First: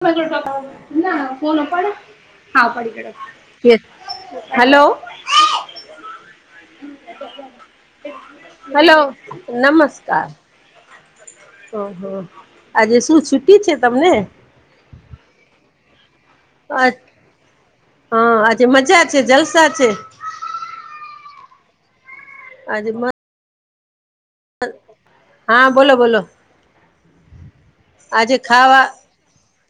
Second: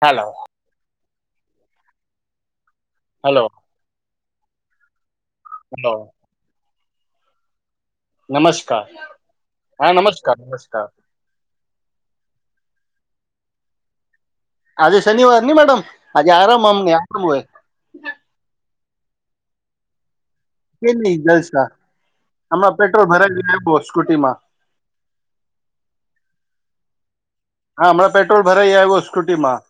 અવાજ હાલો નથી સરખો ના બોલો ફોન ઉપાડો હા. ઉપાડી હલો કાઢો હલો, હલો, નમસ્કાર, હલો હા નમસ્કાર, નમસ્કાર ઓહ આજે શું છુટી છે. તમને અને આજે શનિવાર નહી મેડમ આજે આરામ આમને હા આરામ હોય. આજે મજા છે. જલસા છે. કેમ નહી. જલસા હમણાં આજે પેટ્રોલ ભરાવી લીધુ બોસ હા બોલો બોલો હા હમણાં આજે પેટ્રોલ ભરાઈ આવ્યો સ્કુટી માં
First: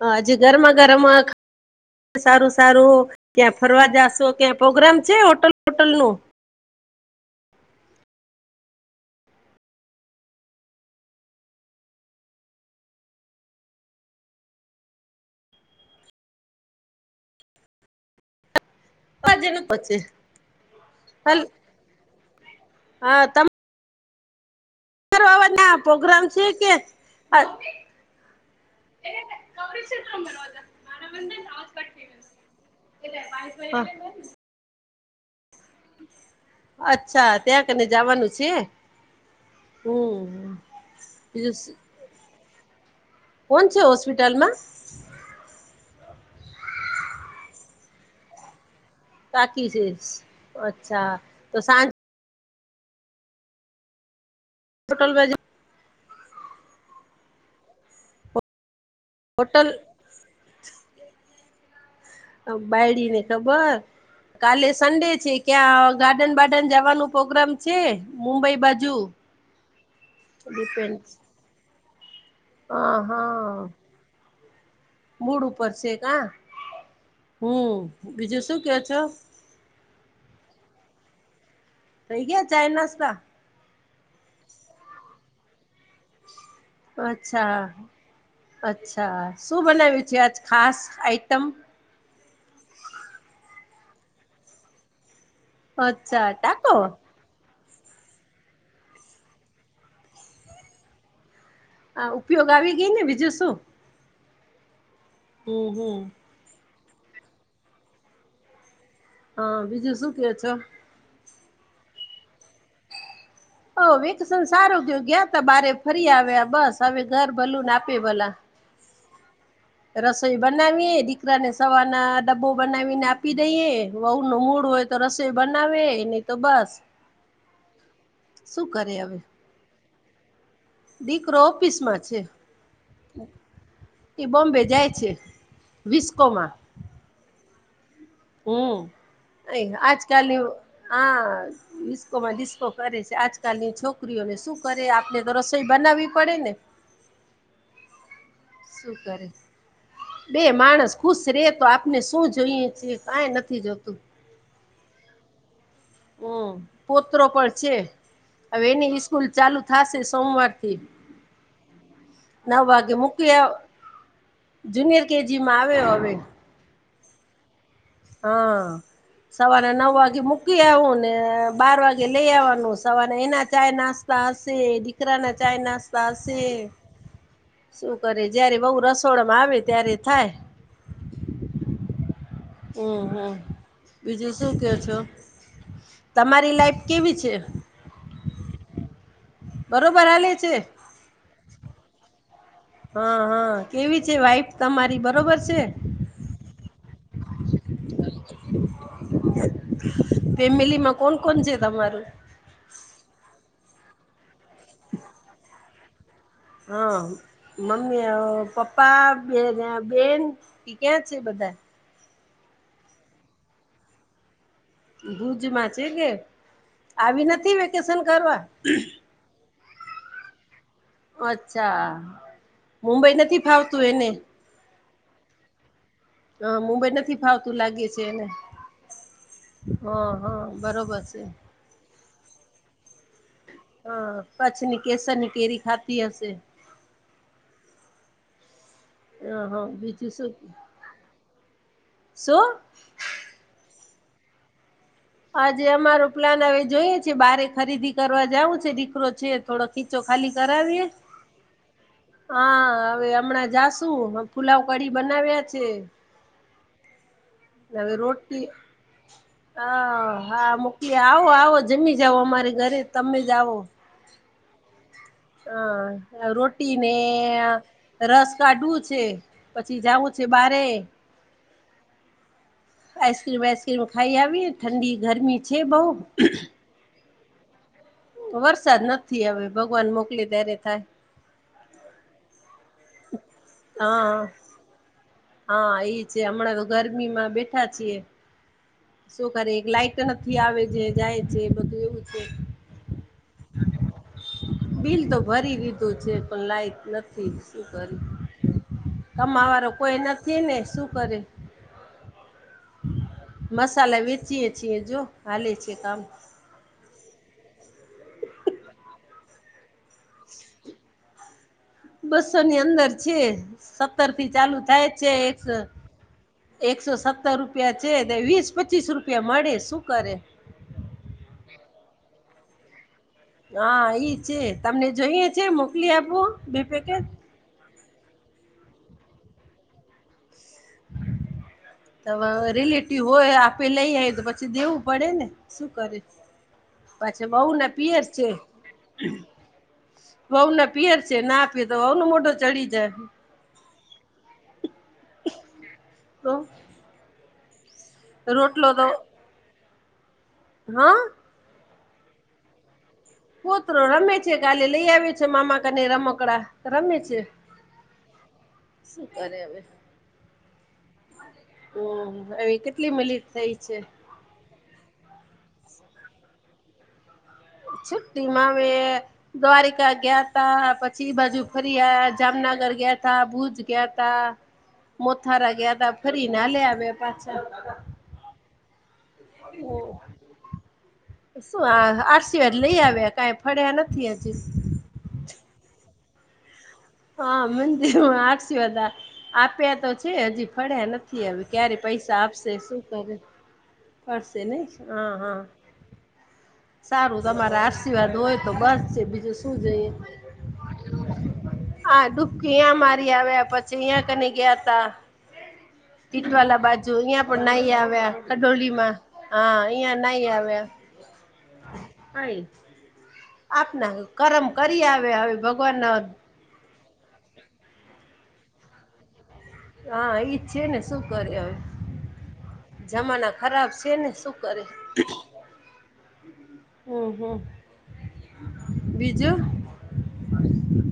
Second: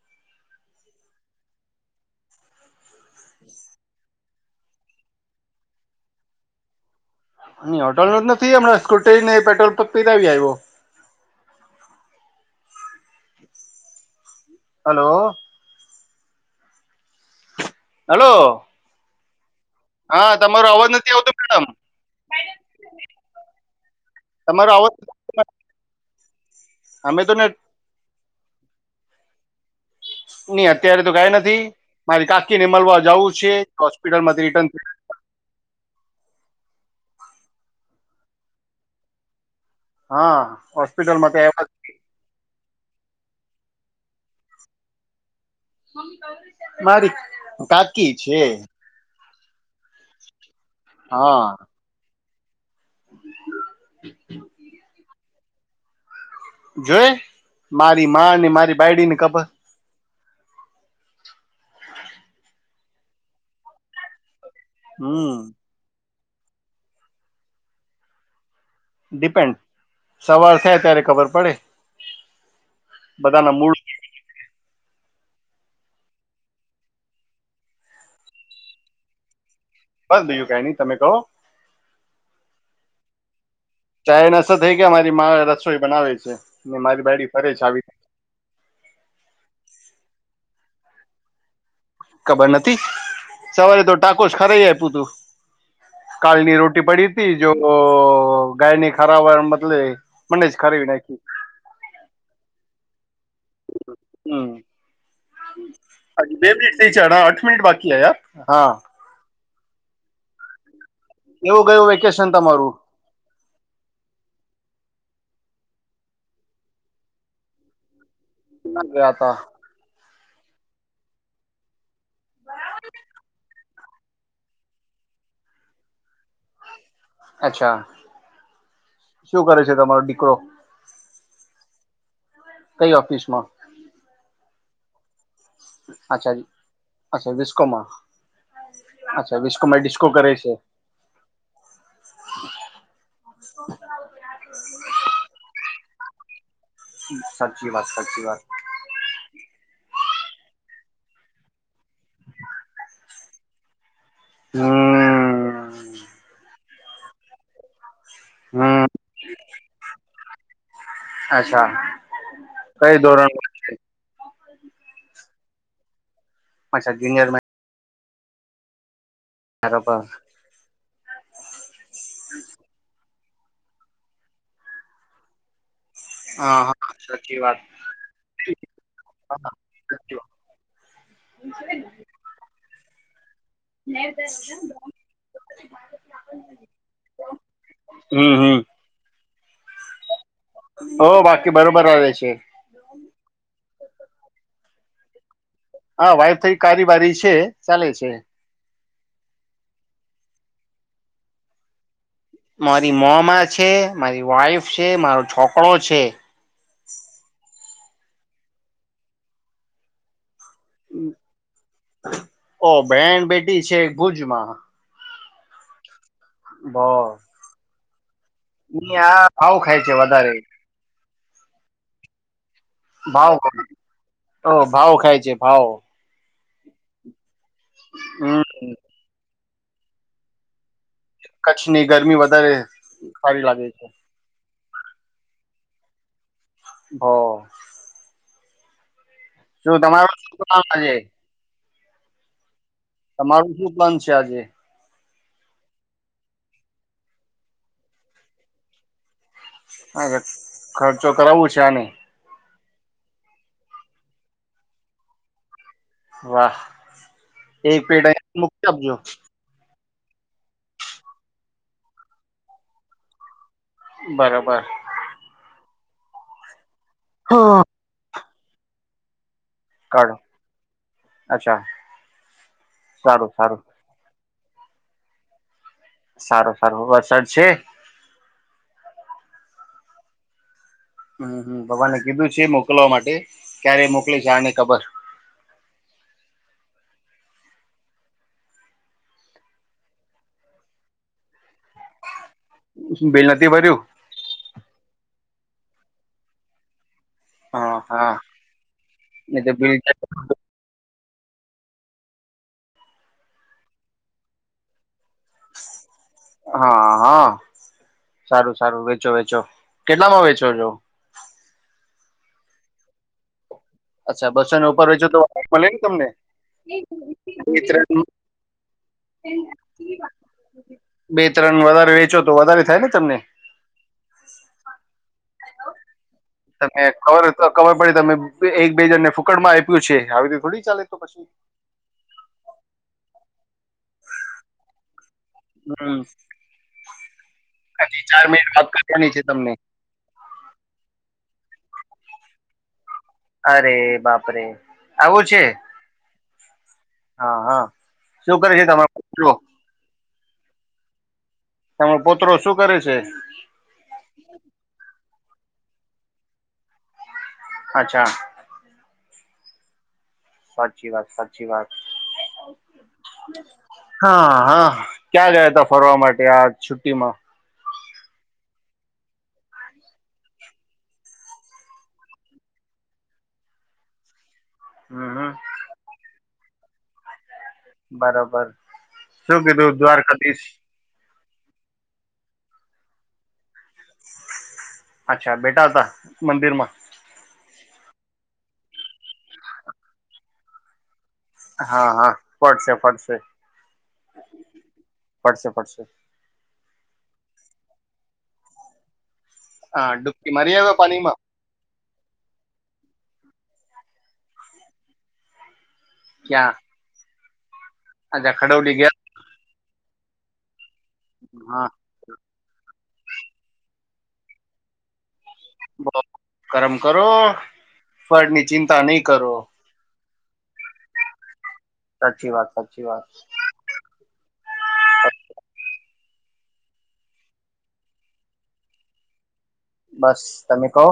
હ હજી ગરમા ગરમ સારું સારું ક્યાં ફરવા જાશો ક્યાં પ્રોગ્રામ છે હોટલ વોટલ નું ની હોટલ નુ નથી હમણાં સ્કૂટરી ને પેટ્રોલ પીતા આવ્યા એવો હાલો હાલો [unintelligible] હા તમારો અવાજ નથી આવતો હલ મેડમ હા તમારો અવાજ [inaudible] પ્રોગ્રામ છે કે અમે તો અ ને એ [unintelligible] નઈ અત્યારે તો કઈ નથી મારી કાકી ને મલવા જાવું છે હોસ્પિટલ માંથી રિટર્ન થ અચ્છા ત્યાં કને જવાનું છે હા હમ હોસ્પિટલમાં તો બીજું આવ કોણ છે હોસ્પિટલમાં મારી કાકી છે કકી શેષ અચ્છા હા તો સાંજ [inaudible] હોટલ બાજુ જોએ મારી માને અને મારી બાયડી ની કપ હોટલ બાયડી ને ખબર કાલે સન્ડે છે હમ ક્યાં ગાર્ડન બાર્ડન જવાનું પ્રોગ્રામ છે મુંબઈ બાજુ ડિપેન્ડ સવાર થાય ડિપેન્ડ ત્યારે ખબર પડે હ બધાના હા મૂળ મૂળ ઉપર છે કા હમ બીજું શું કેવ છો બસ બીજું કઈ નહી તમે કહો થય ગીયા ચાઈનાસતા ચાયનાસતા થઈ ગયા મારી મા ર અચ્છા આવી અચ્છા શું બનાવ્યું છે આજ ખાસ આઇટમ ખબર નથી સવારે તો ટાકો જ ખરાઈ આપ્યું તું અચ્છા કાલની ટાકો રોટી પડી હતી જો તો ગાયની [unintelligible] બદલે મને જ [unintelligible] નાખી આ ઉપયોગ આવી ગઈ ને બીજું શું સુ અજી બે મિનિટ. તે સાઢા આઠ મિનિટ બાકી હે યાર. હા બીજું શું કેવ છો. કેવું ગયું વેકેશન તમારું. ઓ વેકેશન સારું ગ્યું ગ્યાતા બારે, ફરી આવ્યા, બસ હવે ઘર ભલુન આપે ભલા. કા ગ્યાતા. રસોઈ બનાવીએ દીકરાને સવાર... ના ડબો બનાવીને આપી દઈએ. વહુ નો મૂળ હોય તો રસોઈ બનાવે ને... અચ્છા શું કરે હવે. શું કરે છે તમારો દી કરો.. દીકરો ઓફિસ માં છે. કઈ ઓફિસમાં એ બોમ્બે... જાય છે. અચ્છા વિસ્કોમાં અચ્છા વિસ કમાં... હમ અ કરે આજકાલની છે આ ડીસ્કોમાં ડીસ્કો કરે છે, આજકાલની છોકરીઓને શું કરે આપણે તો રસ બનાવવી પડે ને... સાચી વાત સાચી વાત. શું કરે, બે માણસ ખુશ રે તો આપને શું જોઈએ છે, કાંઈ નથી જોતું. હમ. હમ. પુત્રો પર છે. હવે હમ એનીબી સ્કૂલ ચાલુ... થાશે સોમવાર... થી અચ્છા નવ વાગે કઈ ધોરણ મૂકી આવ. માં છે જુનિયર કેજી માં આવ્યો હવે. અચ્છા જુનીયર માં... હા. સવારે નવ હા વાગે મૂકી આવું ને બાર વાગે લઈ આવવાનું સવારે... એના ચાય નાસ્તા હશે, દીકરા ના ચાય નાસ તા હશે, હા સાચી વાત શું કરે જયારે વહુ રસોડામાં આવે ત્યારે થાય. હમ હમ બીજું શું કે છો, તમારી લાઈફ કેવી છે. હમ બરોબર હાલે છે હવ બાય કી બરોબર આવે છે. હા હા કેવી છે, વાઈફ તમારી બરોબર છે. હા વાઈફ થઈ કારીવારી છે ચાલે છે. ફેમિલીમાં કોણ કોણ છે તમારું મારી મોમાં છે મારી વાઈફ છે મારો છોકરો છે હા મમ્મીઓ પપ્પા બેને બેન તે ક્યાં છે બધા ઓ બેહેન બેટી છે ભુજમાં ભુજમાં છે કે આવી નથી વે કેશન મમ્મી આ ભાવ ખાય છે વધારે અચ્છા મુંબઈ ભાવ નથી ફાવતું એને ઓ ભાવ ખાય છે ભાવ હ મુંબઈ નથી ફાવ તુ લાગે છે એને હમ હ હ બરોબર છે એ કચ્છની ગરમી વધારે [inaudible] સારી લાગે છે. હા કચ્છની કેસની કેરી ખાધી હશે હ હ હા શું બીજું તમારો શું નુ આજે શું તમારું શું પ્લાન છે આજે આજે અમારો પ્લાન હવે જોઈએ છે બારે ખરીદી કરવા જવું છે દીકરો છે. થોડો ખીચો હા ખાલી કરાવીએ ખર્ચો કરાવવું છે આને હા હવે હમણાં જાશુ પુલાવ કડી બનાવ્યા છે. વાહ એક પેટ અયા મૂકી આપજો હ હા મોકલી આવો આવો જમી જાઓ અમારે ઘરે તમે જ આવો બરોબર અને રોટ ટીને અ રસ કાઢું છે પછી જાવું કાઢો છે બારે અચ્છા સારું આઈસ્ક્રીમ સારું વાઈસક્રીમ ખાઈ આવીને ઠંડી ગરમી છે બઉ સારું સારું વરસાડ છે વરસાદ નથી હવે ભગવાન મોકલી ત્યારે થાય હમ હમ ભગવાને કીધું છે મોં મોકલવા માટે ક્યારે મોકલે છે હા જાને ખબર હા એ છે હમણાં તો ગરમીમાં બેઠા છીએ શું કરે એક લાઈટ નથી આવે છે જાય છે બધું એવું છે. બિલ નથી ભર્યું. બિલ તો ભરી દીધું છે પણ લાઈટ નથી થી શું હા કરું હા નહી કમા તો વારુ બિલ કોઈ નથી ને શું બરે મસાલા વેચીએ છીએ જો હાલે છે કામ હા હા સારું સારું વેચો વેચો કેટલામાં વેચો છો. બસોની અંદર છે. અચ્છા સત્તરથી બસો ચાલુ ને ઉપર થાય વેચો છે તો એક મળે ને તમને એકસો સત્તર બે રૂપિયા છે ત્રણ વીસ પચીસ રૂપિયા મળે શું કરે બે ત્રણ વધારે વેચો તો વધારે થાય ને તમને હા ઈ છે તમને જોઈએ છે મોકલી આપું બે પેકેટ તોયે તમે એક બેજણને ફૂકટમાં આપ્યું છે આવી રીતે થોડી ચાલે તો પછી ત રિલેટિવ હોય આ પેલા લઈ આવીઈ તો પછી દેવું પડે ને શું કરે હમ પાછી વઉના પિયર હજી ચાર છે મિનિટ વાત કરવાની છે તમને વઉના પિયર છે ના આપી તો વઉનું મોઢો ચડી જાય અરે બાપરેે આવું છે. તો હા હા શું કરે છે રોટલો તો તમારો પકયો હા તમારો પોત્રો શું કરે છે. પુત્ર રમે છે કાલે લઈ આવ્યો છે મામા કરને રમકડા રમે છે. અચ્છા અરેરે સાચી વાત સાચી વાત હવે કેટલી મિનિટ થઈ છે હા હા ક્યાં ગયા તા ફરવા માટે આ છુટ્ટીમાં છુટ્ટીમાં અમે દ્વારિકા ગ્યાતા પછી એ બાજુ ફર્યા જામનગર ગ્યાતા ભુજ ગ્યાતા હમ મોથારા ગ્યાતા ફરી ને હાલે આવે પાછા બરોબર શું કીધું દ્વારકાધીશ શું આહ આરસિવાદ લઈ આવ્યા કા, પડ્યા નથી, અજી તાતા મંદિર માં હા, મંદિર માં આસીવાદા આપ્યા તો છે અજી ફળ્યા નથી. થી આવે ક્યારે હા હા પૈસા આપશે? ફટશે શું કરે ફટશે ફરશે નઈ? હા હા ફટશે ફટશે સારું તમારા આશીર્વાદ હોય, તો બસ છે બીજું શું હા, ડૂબકી મારી આયવા પાનીમાં? હા ડૂબકી ઈયા મારી આવ્યા પછી ઈયા કને ગ્યાતા. ક્યાં તીટવાલા બાજુ ન્યા નાઈ આવ્યા, અચ્છા ખડવલી ગયા કડોલીમાં હા! ન્યા નાઈ આવ્યા. હા આપના કરમ કરી આવે હવે ભગવાન બો કરમ કરો, ફળની ચિંતા નઈ કરો. હા ઈ જ છે ને શું કરે અવે? સાચી વાત સાચી વાત જમાના ખરાબ છે ને શું કરે? હમ હમ બીજું? બસ તમે કહો!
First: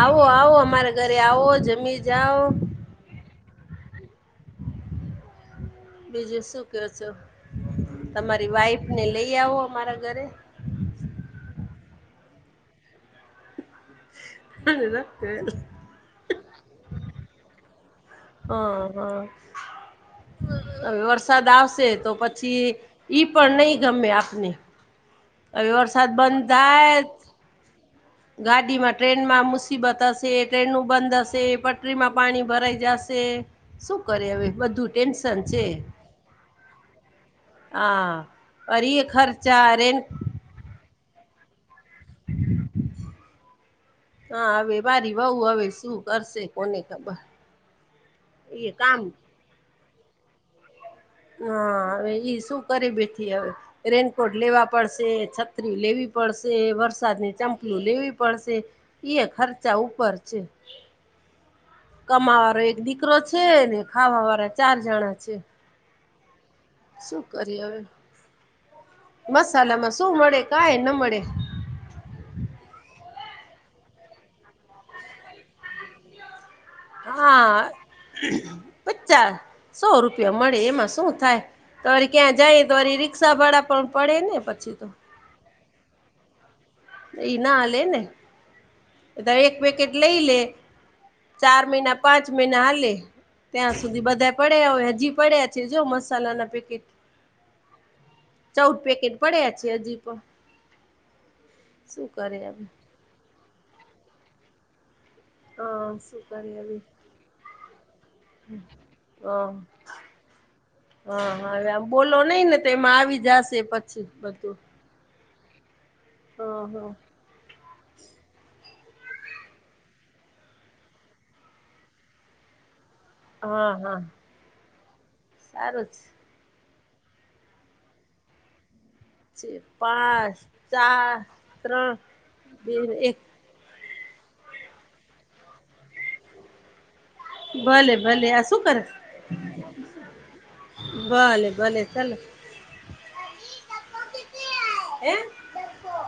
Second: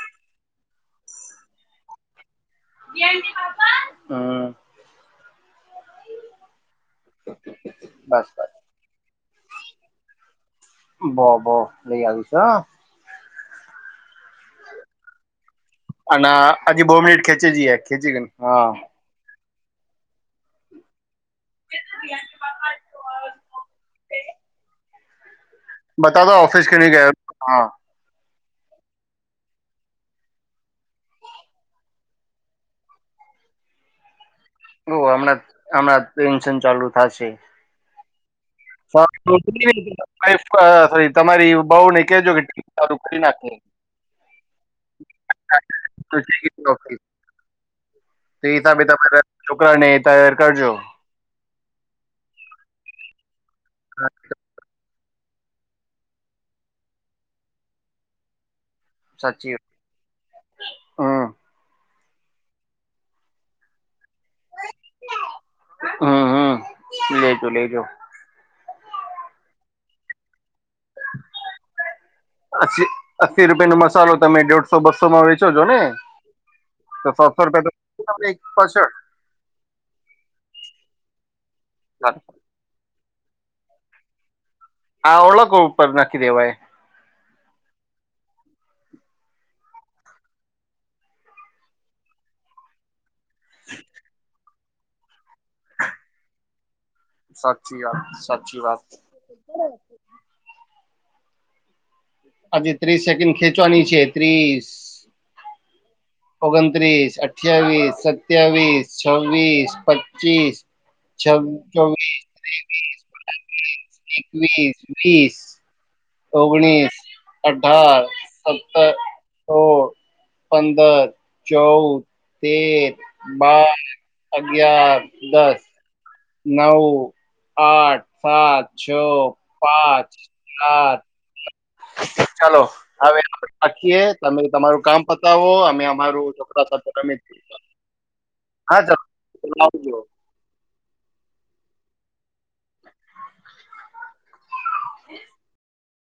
આવો આવો અમારા ઘરે આવો જમી જાઓ. [unintelligible] બીજું શું. યો છો. બસ તમારી વાઈફ ને લઈ, કે આવો અમારા ઘરે. ભો-ભો લઈ આવીશ હ. [inaudible] અને હજી બો મિનિટ ખેંચી જઈએ, ખેચી લેંવી હાં, હા હા હવે વર્ષ વરસાદ આવશે તો પછી ઈ પણ નહી ગમે આપને, હવે વરસાદ બતા દો બંધ ઓફિસ કેમ ની થાય ગયા હોત હા, ગાડીમાં ટ્રેનમાં મુસીબત હશે ટ્રેનનું બંધ હશે પટરીમાં પાણી ભરાઈ જશે શું કરે હવે, બધું ઓ હમણાં ટેન્શન છે હમણાં ટેન્શન ચાલુ થશે, હા અરે એ ખર્ચા રેન અ થઈ તમારી ઉપ બઉ ને કેજો સારું કરી નાખે હા અવે મારી બહુ હવે શું તો કરશે કોને ખબર એ હિસાબે કામ તમારા છોકરાને તૈયાર કરજો હા હવે ઈ શું કરી બેઠી હવે રેનકોટ લેવા પડશે શે છત્રી લેવી પડશે વરસાદની ચંપલી લેવી પડશે ઈ એ સાચી ખર્ચા ઉપર છે. હમ કમાવારો એક દીકરો છે ને ખાવા વાળા ચાર જણા છે. હમ હમ શું લેજો કરીએ હવે લેજો મસાલામાં શું મળે કાય ન મળે અસ્સી રૂપિયા નો મસાલો તમે દોઢસો બસોમાં વેચો છો ને તો સાતસો હા રૂપિયા તો તમને પાછળ પચાસ સો રૂપિયા મળે એમાં શું થાય તોરી ક્યાં જાય તોરી રીક ક્ષા ભાડા પણ પડે ને પછી તો હા ઓળ કુપ પગ નાખી દેવાય ઈ ના હાલે ને તો એક પેકેટ લઈ લે ચાર મહિના પાંચ મહિના હાલે ત્યાં સુધી બધા પડ્યા હો હજી પડ્યા છે જો મસાલાના પેકેટ સાચી વાત સાચી ચૌદ વાત પેકેટ પડ્યા છે હજી પણ શું કરે હવે આજે ત્રીસ સેકન્ડ ખે ચવાની છે ત્રીસ હ ઓગણત્રીસ, અઠ્યાવીસ, સત્યાવીસ, હા છવ્વીસ, પચીસ, છ હા હા હવે આમ ચોવીસ, બોલો નઈ ને તો એમાં ત્રેવીસ આવી જશે પછી [unintelligible] બધું એકવીસ વીસ [inaudible] હ હ ઓગણીસ અ અઢાર સત્તર સો પંદર ચૌદ તેર હા બાર હા ગયાર સારું જ નવ આઠ સાત છ પાંચ સાત ચાર ત્રણ ચાલો બે એક આવે કે તમે તમારું કામ પતાવો અમે અમારો છોકરા સાથે રમે ભલે ભલે શું કર આવજો ભલે ભલે ચાલ [inaudible]